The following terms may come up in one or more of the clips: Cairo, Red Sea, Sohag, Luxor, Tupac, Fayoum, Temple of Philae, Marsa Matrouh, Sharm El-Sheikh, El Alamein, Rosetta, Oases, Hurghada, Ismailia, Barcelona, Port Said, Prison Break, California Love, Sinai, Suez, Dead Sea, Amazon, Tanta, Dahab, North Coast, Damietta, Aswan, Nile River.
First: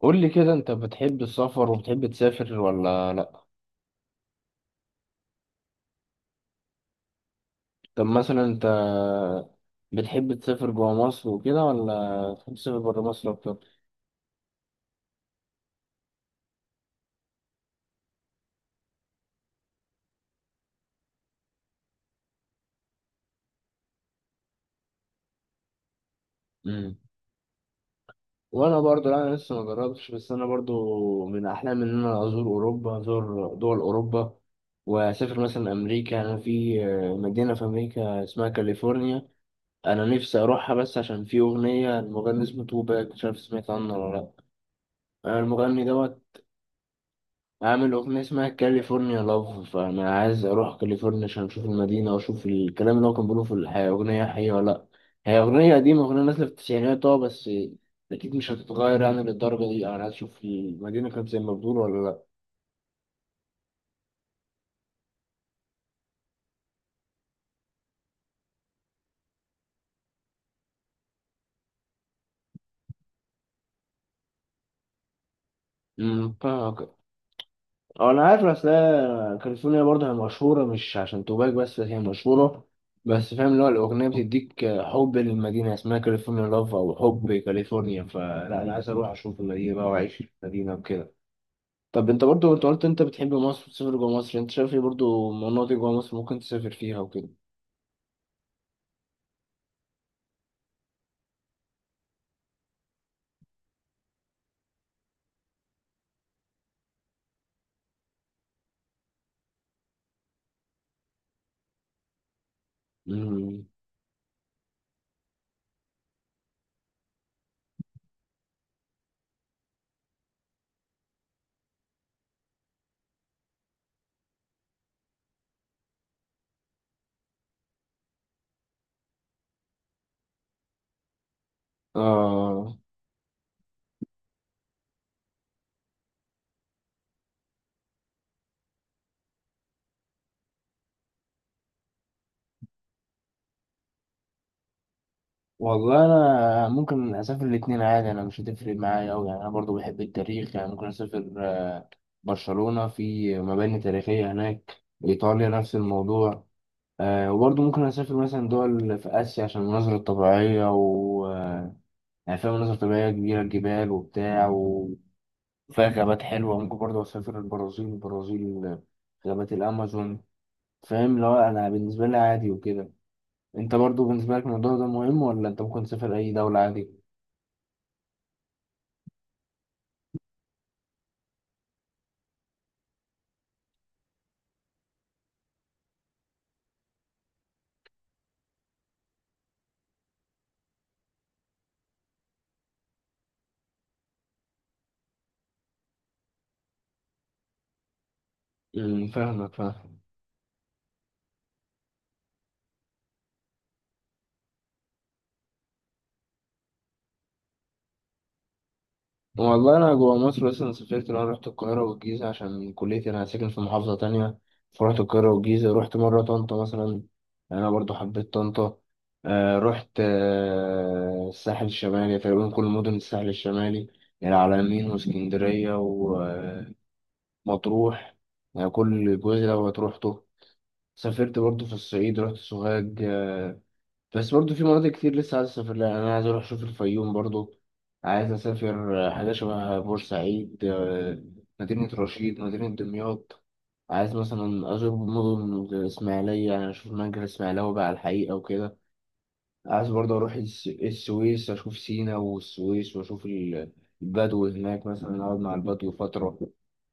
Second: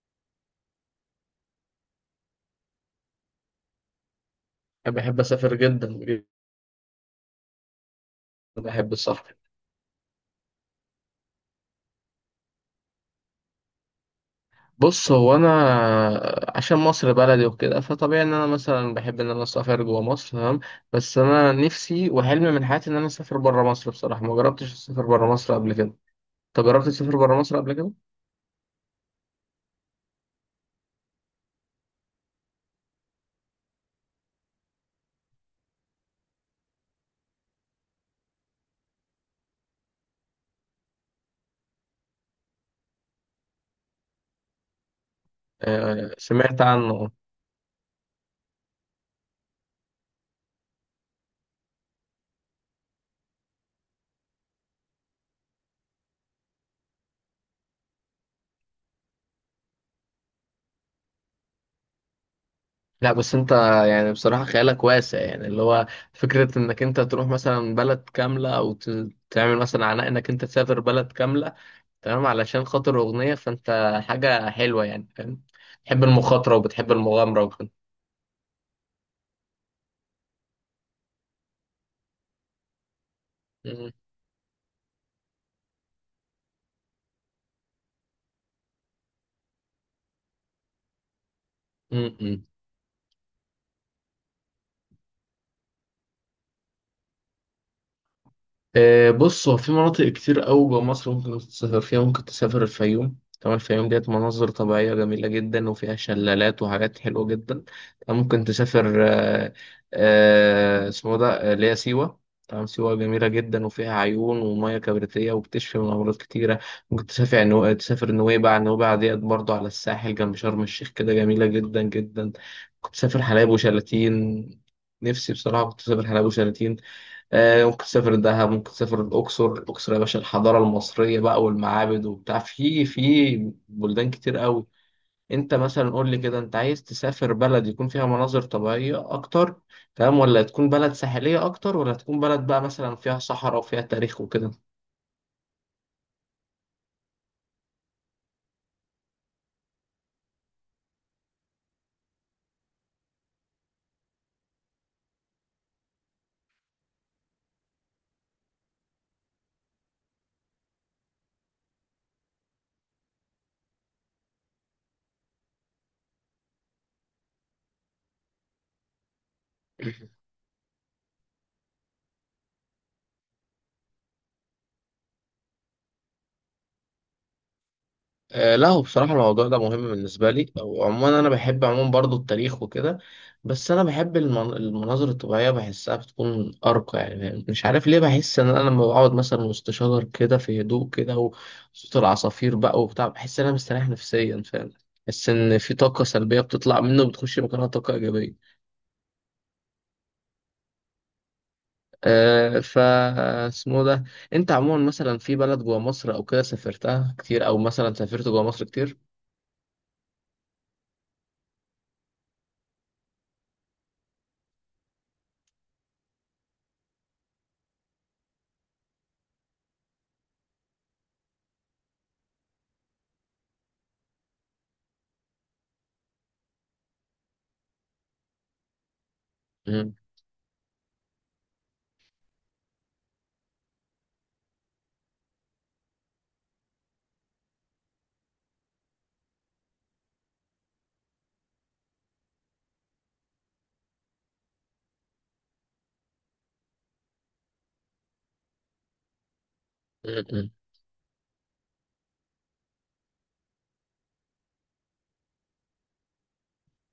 قول لي كده، انت بتحب السفر وبتحب تسافر ولا لا؟ بحب اسافر جدا جدا. طب مثلا انت بحب السفر. بتحب تسافر جوا مصر وكده ولا تحب تسافر بره مصر اكتر؟ بص، هو انا عشان مصر بلدي وكده فطبيعي ان انا مثلا بحب ان انا اسافر جوه مصر. تمام. بس انا نفسي وحلمي من حياتي ان انا اسافر بره مصر. بصراحه ما جربتش اسافر بره مصر قبل كده. انت جربت امم تسافر بره مصر قبل كده؟ وانا برضو لا، انا لسه ما جربتش، بس انا برضو من احلامي ان انا ازور اوروبا، ازور دول اوروبا واسافر مثلا امريكا. انا في مدينه في امريكا اسمها كاليفورنيا، انا نفسي اروحها بس عشان في اغنيه، المغني اسمه توباك، مش عارف سمعت عنه ولا لا. المغني آه، دوت سمعت عنه. عامل أغنية اسمها كاليفورنيا لاف، فأنا عايز أروح كاليفورنيا عشان أشوف المدينة وأشوف الكلام اللي هو كان بيقوله في الحياة، أغنية حقيقية ولا لأ. هي أغنية قديمة، أغنية نازلة في التسعينات، بس أكيد مش هتتغير يعني للدرجة دي، أنا عايز أشوف المدينة كانت زي ما بتقول ولا لأ. لا، بس انت يعني بصراحه خيالك واسع، يعني اللي هو فكره انك انت تروح مثلا بلد كامله او تعمل مثلا عناء انك انت تسافر بلد كامله تمام علشان خاطر أغنية، فأنت حاجة حلوة يعني، فاهم؟ بتحب المخاطرة فاهمك. وبتحب المغامرة وكده. أنا عارف، أصل هي كاليفورنيا برضه هي مشهورة مش عشان توباك بس، هي مشهورة بس فاهم اللي هو م- الأغنية بتديك حب للمدينة، اسمها كاليفورنيا لاف أو حب كاليفورنيا، فلا أنا عايز أروح أشوف المدينة بقى وأعيش في المدينة وكده. طب م- انت م. برضو، انت قلت انت بتحب مصر وتسافر جوه مصر، انت شايف ايه برضو مناطق جوه مصر ممكن تسافر فيها وكده؟ آه، بص، هو في مناطق كتير قوي جوه مصر ممكن تسافر فيها. ممكن تسافر الفيوم. تمام، الفيوم ديت مناظر طبيعية جميلة جدا وفيها شلالات وحاجات حلوة جدا. تمام، ممكن تسافر آه، اسمه ده آه، اللي هي سيوة. تمام، سيوة جميلة امم جدا وفيها عيون ومياه كبريتية وبتشفي من أمراض كتيرة. ممكن تسافر نويبع. نويبع ديت برضو على الساحل جنب شرم الشيخ كده، جميلة جدا جدا. ممكن تسافر حلايب وشلاتين. نفسي بصراحة كنت أسافر حلايب وشلاتين. آه، ممكن تسافر دهب، ممكن تسافر الأقصر. الأقصر يا باشا الحضارة المصرية بقى والمعابد وبتاع، آه في بلدان كتير قوي. أنت مثلا قول لي كده، أنت عايز تسافر بلد يكون فيها مناظر طبيعية أكتر، تمام، ولا تكون بلد ساحلية أكتر، ولا تكون بلد بقى مثلا فيها صحراء وفيها تاريخ وكده؟ والله انا ممكن اسافر الاتنين عادي، انا مش هتفرق معايا اوي. يعني انا برضو بحب التاريخ، يعني ممكن اسافر برشلونة، في مباني تاريخية هناك. ايطاليا نفس الموضوع. وبرضو ممكن اسافر مثلا دول في اسيا عشان المناظر الطبيعية و آه، يعني فيها مناظر طبيعية كبيرة، جبال وبتاع، فيها غابات حلوة. ممكن برضه أسافر البرازيل، غابات الأمازون. فاهم، لو أنا بالنسبة لي عادي وكده. أنت برضه بالنسبة لك الموضوع ده مهم، ولا أنت ممكن تسافر أي دولة عادي؟ آه، لا، هو بصراحة الموضوع ده مهم بالنسبة لي. وعموما أنا بحب عموما برضو التاريخ وكده، بس أنا بحب المناظر الطبيعية. بحسها بتكون أرقى، يعني مش عارف ليه، بحس إن أنا لما بقعد مثلا وسط شجر كده في هدوء كده وصوت العصافير بقى وبتاع، بحس إن أنا مستريح نفسيا، فاهم؟ بحس إن في طاقة سلبية بتطلع منه وبتخش مكانها طاقة إيجابية. فاهمك، فاهم. أه ف اسمه ده أنت عموما مثلا في بلد جوا مصر أو كده سافرتها كتير، أو مثلا سافرت جوا مصر كتير؟ والله أنا جوا مصر بس. أنا سافرت، أنا رحت القاهرة والجيزة عشان كليتي، أنا ساكن في محافظة تانية، فرحت القاهرة والجيزة. رحت مرة طنطا مثلا، أنا برضه حبيت طنطا. رحت الساحل الشمالي تقريبا كل مدن الساحل الشمالي، العلمين واسكندرية، مطروح. يعني كل جزء لو مم. هتروح سافرت برضو في الصعيد، رحت سوهاج. بس برضو في مناطق كتير لسه عايز اسافر لها. يعني انا عايز اروح اشوف الفيوم برضو، عايز اسافر حاجه شبه بورسعيد، مدينه رشيد، مدينه دمياط. عايز مثلا ازور مدن زي الاسماعيليه، يعني اشوف المنجر الاسماعيلوي بقى على الحقيقه وكده. عايز برضو اروح السويس، اشوف سينا والسويس، واشوف البدو هناك، مثلا اقعد مع البدو فتره.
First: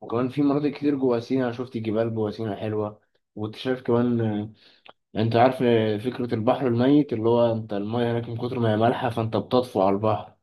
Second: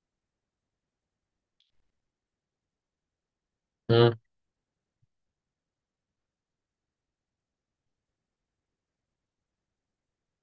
وكمان في مناطق كتير جوا سينا، أنا شفت جبال جوا سينا حلوة واكتشاف مم. كمان. انت عارف فكرة البحر الميت اللي هو انت المية هناك من كتر ما هي مالحة فانت بتطفو على البحر؟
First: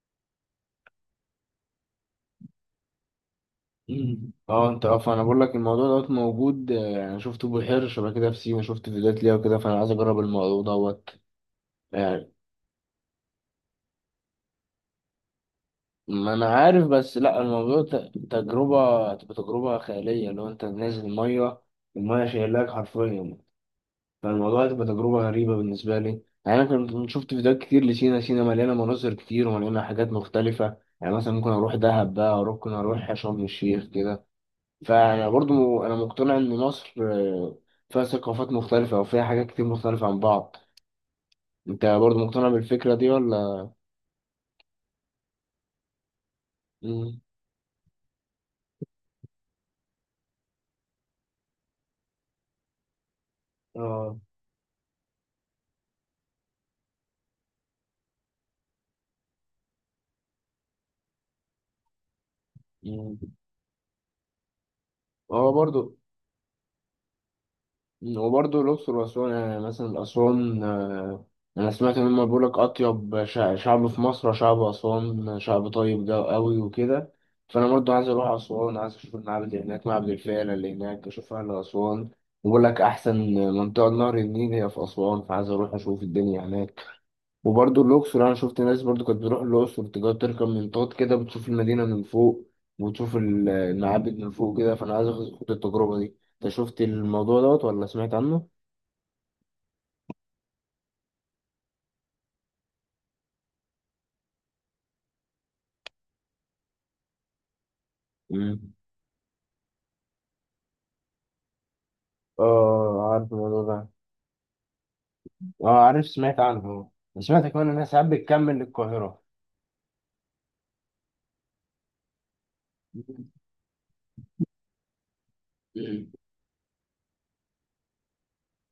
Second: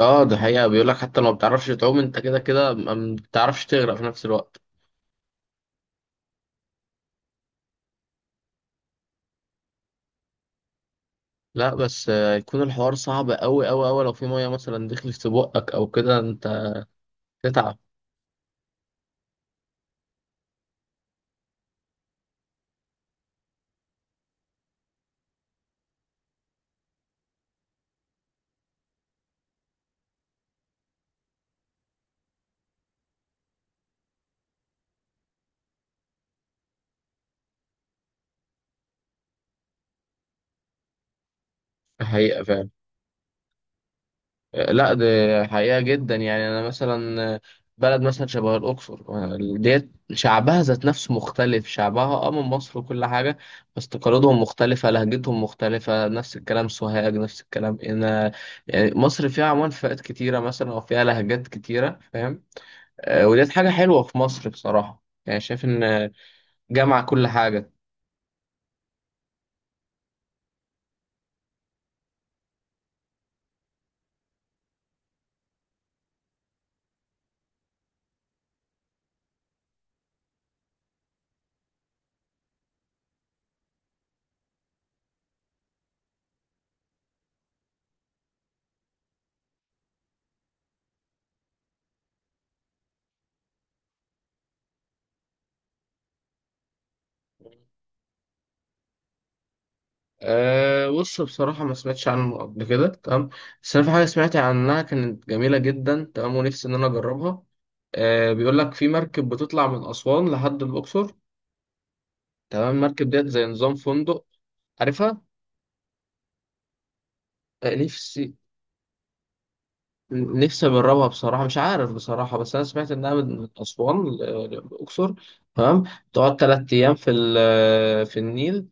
اه، ده حقيقة. بيقول لك حتى لو ما بتعرفش تعوم، انت كده كده ما بتعرفش تغرق في نفس مم. الوقت. اه انت فانا بقول لك الموضوع دوت موجود. انا شفته، بحيرة شبه كده في سينا، شفت فيديوهات ليها وكده، فانا عايز اجرب الموضوع دوت. لا، بس يعني آه، يكون الحوار صعب قوي قوي قوي لو في مية مثلا دخلت في بقك او كده. ما انا انت عارف، بس لا تتعب. الموضوع تجربة، تبقى تجربة خيالية اللي هو انت نازل المية، المية شايلاك حرفيا، فالموضوع هتبقى تجربة غريبة بالنسبة لي. يعني أنا كنت شفت فيديوهات كتير لسينا. سينا مليانة مناظر كتير ومليانة حاجات مختلفة. يعني مثلا ممكن أروح دهب بقى، ممكن أروح شرم الشيخ كده. فأنا برضو أنا مقتنع إن مصر فيها ثقافات مختلفة وفيها حاجات كتير مختلفة عن بعض. أنت برضو حقيقة مقتنع فعلا. بالفكرة دي ولا؟ آه، لا، ده حقيقة جدا. يعني انا مم. مثلا آه، بلد مثلا شبه الاقصر آه، ديت شعبها ذات نفسه مختلف. شعبها اه من مصر وكل حاجة، بس آه. تقاليدهم مختلفة، لهجتهم مختلفة. نفس الكلام سوهاج، نفس الكلام هنا. يعني مصر فيها عمان فئات كتيرة مثلا، او فيها لهجات كتيرة، فاهم؟ مم. آه، وديت حاجة حلوة في مصر بصراحة، يعني آه شايف برضو. إن جمع كل حاجة. وبرضه الأقصر وأسوان، يعني مثلا أسوان، أنا سمعت إن هما بيقولك أطيب شعب في مصر شعب أسوان، شعب طيب ده أوي وكده. فأنا برضه عايز أروح أسوان، عايز أشوف المعبد اللي هناك، معبد الفيلة اللي هناك، أشوف أهل أسوان. بيقولك أحسن منطقة نهر النيل هي في أسوان، فعايز أروح أشوف الدنيا هناك. وبرضه الأقصر، أنا شفت ناس برضه كانت بتروح الأقصر تقعد تركب منطاد كده، بتشوف المدينة من فوق وتشوف المعابد من فوق كده، فأنا عايز آخد التجربة دي. أنت شفت الموضوع دوت ولا سمعت عنه؟ أه، بص، بصراحة ما سمعتش عنه قبل كده. تمام، بس أنا في حاجة سمعت عنها كانت جميلة جدا، تمام، ونفسي إن أنا أجربها. أه، بيقول مم. لك في مركب بتطلع من أسوان لحد الأقصر. تمام، آه، المركب ديت عارف زي الموضوع نظام ده. فندق، عارفها. آه، عارف، سمعت عنه. سمعت كمان أه، إنها ساعات نفسي بتكمل للقاهرة. نفسي أجربها بصراحة. مش عارف بصراحة، بس أنا سمعت إنها من أسوان للأقصر. تمام، مم. تقعد تلات أيام في في النيل.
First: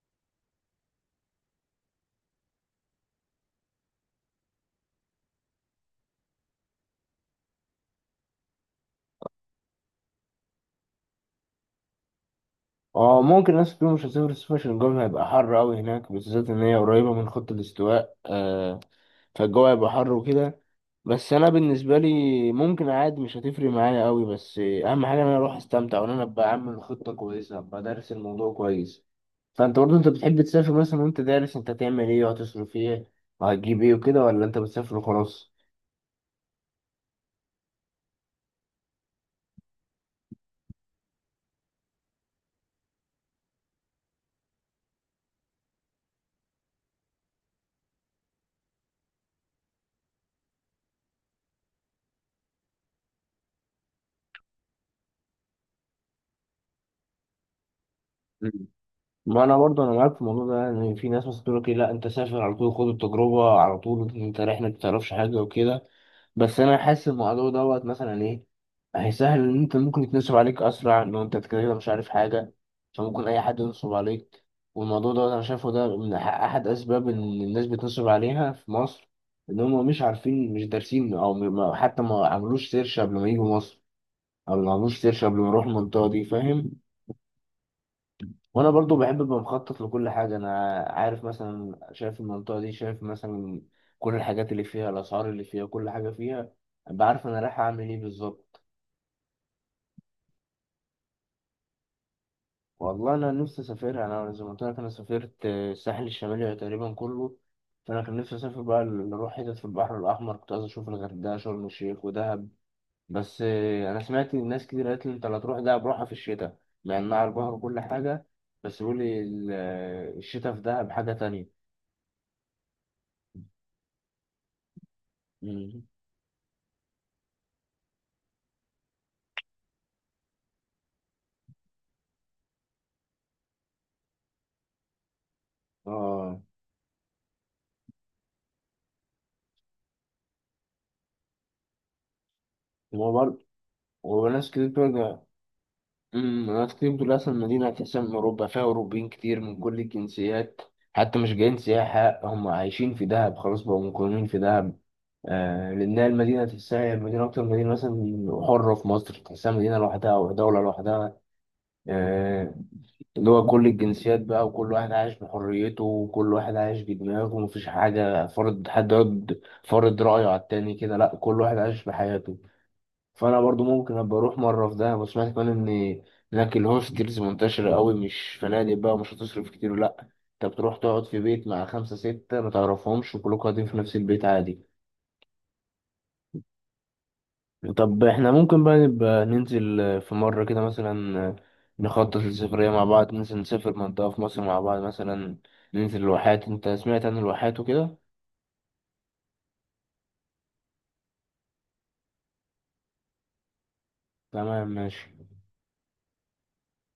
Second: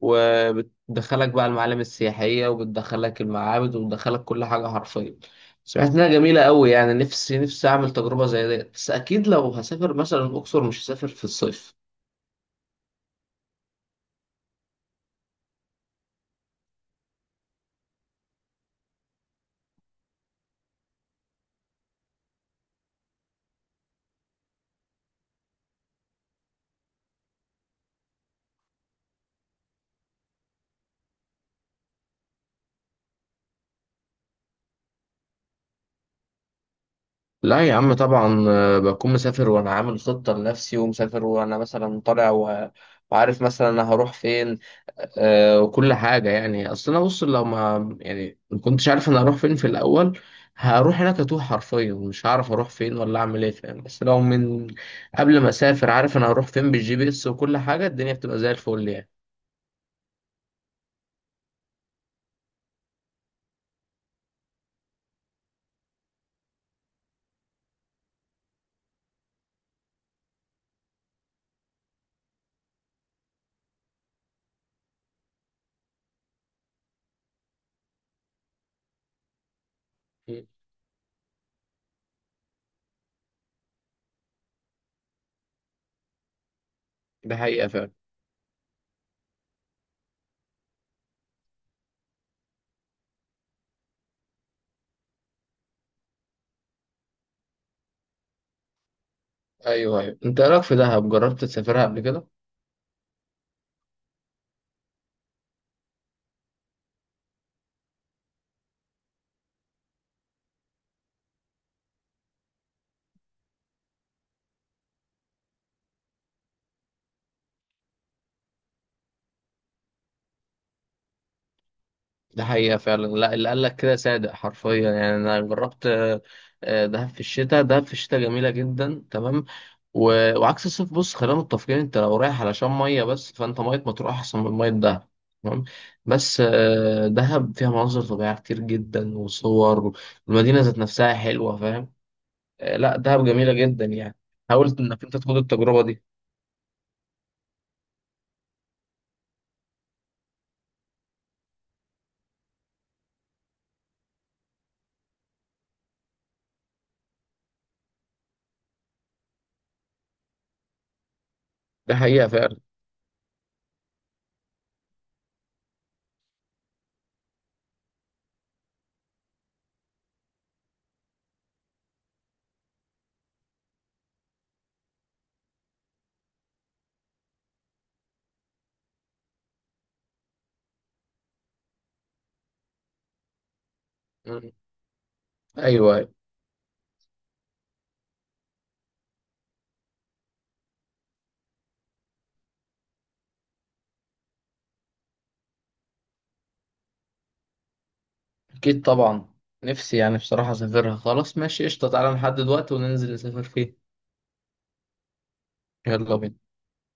وبتدخلك بقى المعالم السياحية، وبتدخلك المعابد، وبتدخلك كل حاجة حرفيا. سمعت إنها جميلة أوي. يعني نفسي نفسي أعمل تجربة زي ديت، بس أكيد لو هسافر مثلا الأقصر مش هسافر في الصيف. آه، ممكن ناس كتير مش هتسافر الصيف عشان الجو هيبقى حر أوي هناك، بالذات إن هي قريبة من خط الاستواء، فالجو هيبقى حر وكده. بس انا بالنسبه لي ممكن عادي، مش هتفرق معايا قوي، بس اهم حاجه ان انا اروح استمتع، وان انا ابقى عامل خطه كويسه، ابقى دارس الموضوع كويس. فانت برضه، انت بتحب تسافر مثلا وانت دارس انت هتعمل ايه وهتصرف ايه وهتجيب ايه وكده، ولا انت بتسافر وخلاص؟ لا يا عم، طبعا آه، بكون مسافر وانا عامل خطة لنفسي، ومسافر وانا مثلا طالع وعارف مثلا انا هروح فين. آه، وكل حاجة. يعني اصل انا بص، لو ما كنتش عارف انا هروح فين في الاول، هروح هناك اتوه حرفيا، مش هعرف اروح فين ولا اعمل ايه، فاهم؟ بس لو من قبل ما اسافر عارف انا هروح فين بالجي بي اس وكل حاجة، الدنيا بتبقى مم. زي الفل يعني. ما انا برضه انا معاك في الموضوع ده، ان في ناس مثلا تقول لك إيه، لا انت سافر على طول، خد التجربه على طول، انت رايح ما تعرفش حاجه وكده. بس انا حاسس الموضوع دوت مثلا ايه، هيسهل ان انت ممكن يتنصب عليك اسرع لو انت كده كده مش عارف حاجه، فممكن اي حد ينصب عليك. والموضوع دوت انا شايفه ده من احد اسباب ان الناس بتنصب عليها في مصر، ان هم مش عارفين، مش دارسين، او م- ما- حتى ما عملوش سيرش قبل ما يجوا مصر، او ما عملوش سيرش قبل ما يروحوا المنطقه دي، فاهم. ده حقيقة فعلا. وانا برضو بحب ابقى مخطط لكل حاجه، انا عارف مثلا، شايف المنطقه دي، شايف مثلا كل الحاجات اللي فيها، الاسعار اللي فيها، كل حاجه فيها، بعرف انا رايح اعمل ايه بالظبط. ايوه ايوه، انت إيه رايك في دهب؟ جربت تسافرها قبل كده؟ والله انا نفسي اسافر، انا زي ما قلت لك انا سافرت الساحل الشمالي تقريبا كله، فانا كان نفسي اسافر بقى اروح حتت في البحر الاحمر، كنت عايز اشوف الغردقه، شرم الشيخ، ودهب، بس انا سمعت ناس كتير قالت لي انت لا تروح دهب، روحها في الشتاء، مع انها على البحر وكل حاجه، بس بيقول لي الشتاء في دهب حاجه ده حقيقة فعلا. لا، اللي قال لك كده صادق حرفيا. يعني أنا تانية. جربت آه، آه، دهب في الشتاء. دهب في الشتاء جميلة جدا. تمام، و... وعكس الصيف. بص، خلينا متفقين، أنت لو رايح علشان مية بس، فأنت مية مطروح أحسن من مية دهب. تمام، اه، بس آه، دهب فيها مناظر طبيعية كتير جدا وصور، والمدينة ذات نفسها حلوة، فاهم؟ آه، لا، هو دهب برضه، جميلة جدا يعني. هو ناس كتير حاولت إنك بترجع. أنت تاخد التجربة دي؟ ناس كتير بتقول اصلا المدينه اساسا من اوروبا، فيها اوروبيين كتير من كل الجنسيات، حتى مش جايين سياحه، هم عايشين في دهب خلاص، بقوا مقيمين في دهب. آه، لانها المدينه تحسها مدينه، اكتر مدينه مثلا حره في مصر، تحسها مدينه لوحدها او دوله لوحدها. ده حقيقة آه، فعلا. اللي هو كل الجنسيات بقى، وكل واحد عايش بحريته، وكل واحد عايش بدماغه، ومفيش حاجه فرض، حد يقعد فرض رايه على التاني كده، لا، كل واحد عايش بحياته. فانا برضو ممكن ابقى اروح مره في دهب. وسمعت كمان ان هناك الهوستلز منتشره قوي، مش فنادق بقى، ومش هتصرف كتير، لا، انت بتروح تقعد في بيت مع خمسه سته ما تعرفهمش، وكلكم قاعدين في نفس البيت مم. عادي. أيوه. أيوه. طب احنا ممكن بقى نبقى ننزل في مره كده مثلا، نخطط للسفريه مع بعض، ننزل نسافر منطقه في مصر مع بعض، مثلا ننزل الواحات. انت سمعت عن الواحات وكده؟ أكيد طبعا. نفسي يعني بصراحة أسافرها. خلاص، ماشي، قشطة، تعالى نحدد وقت وننزل نسافر فيه. تمام، ماشي. يلا بينا.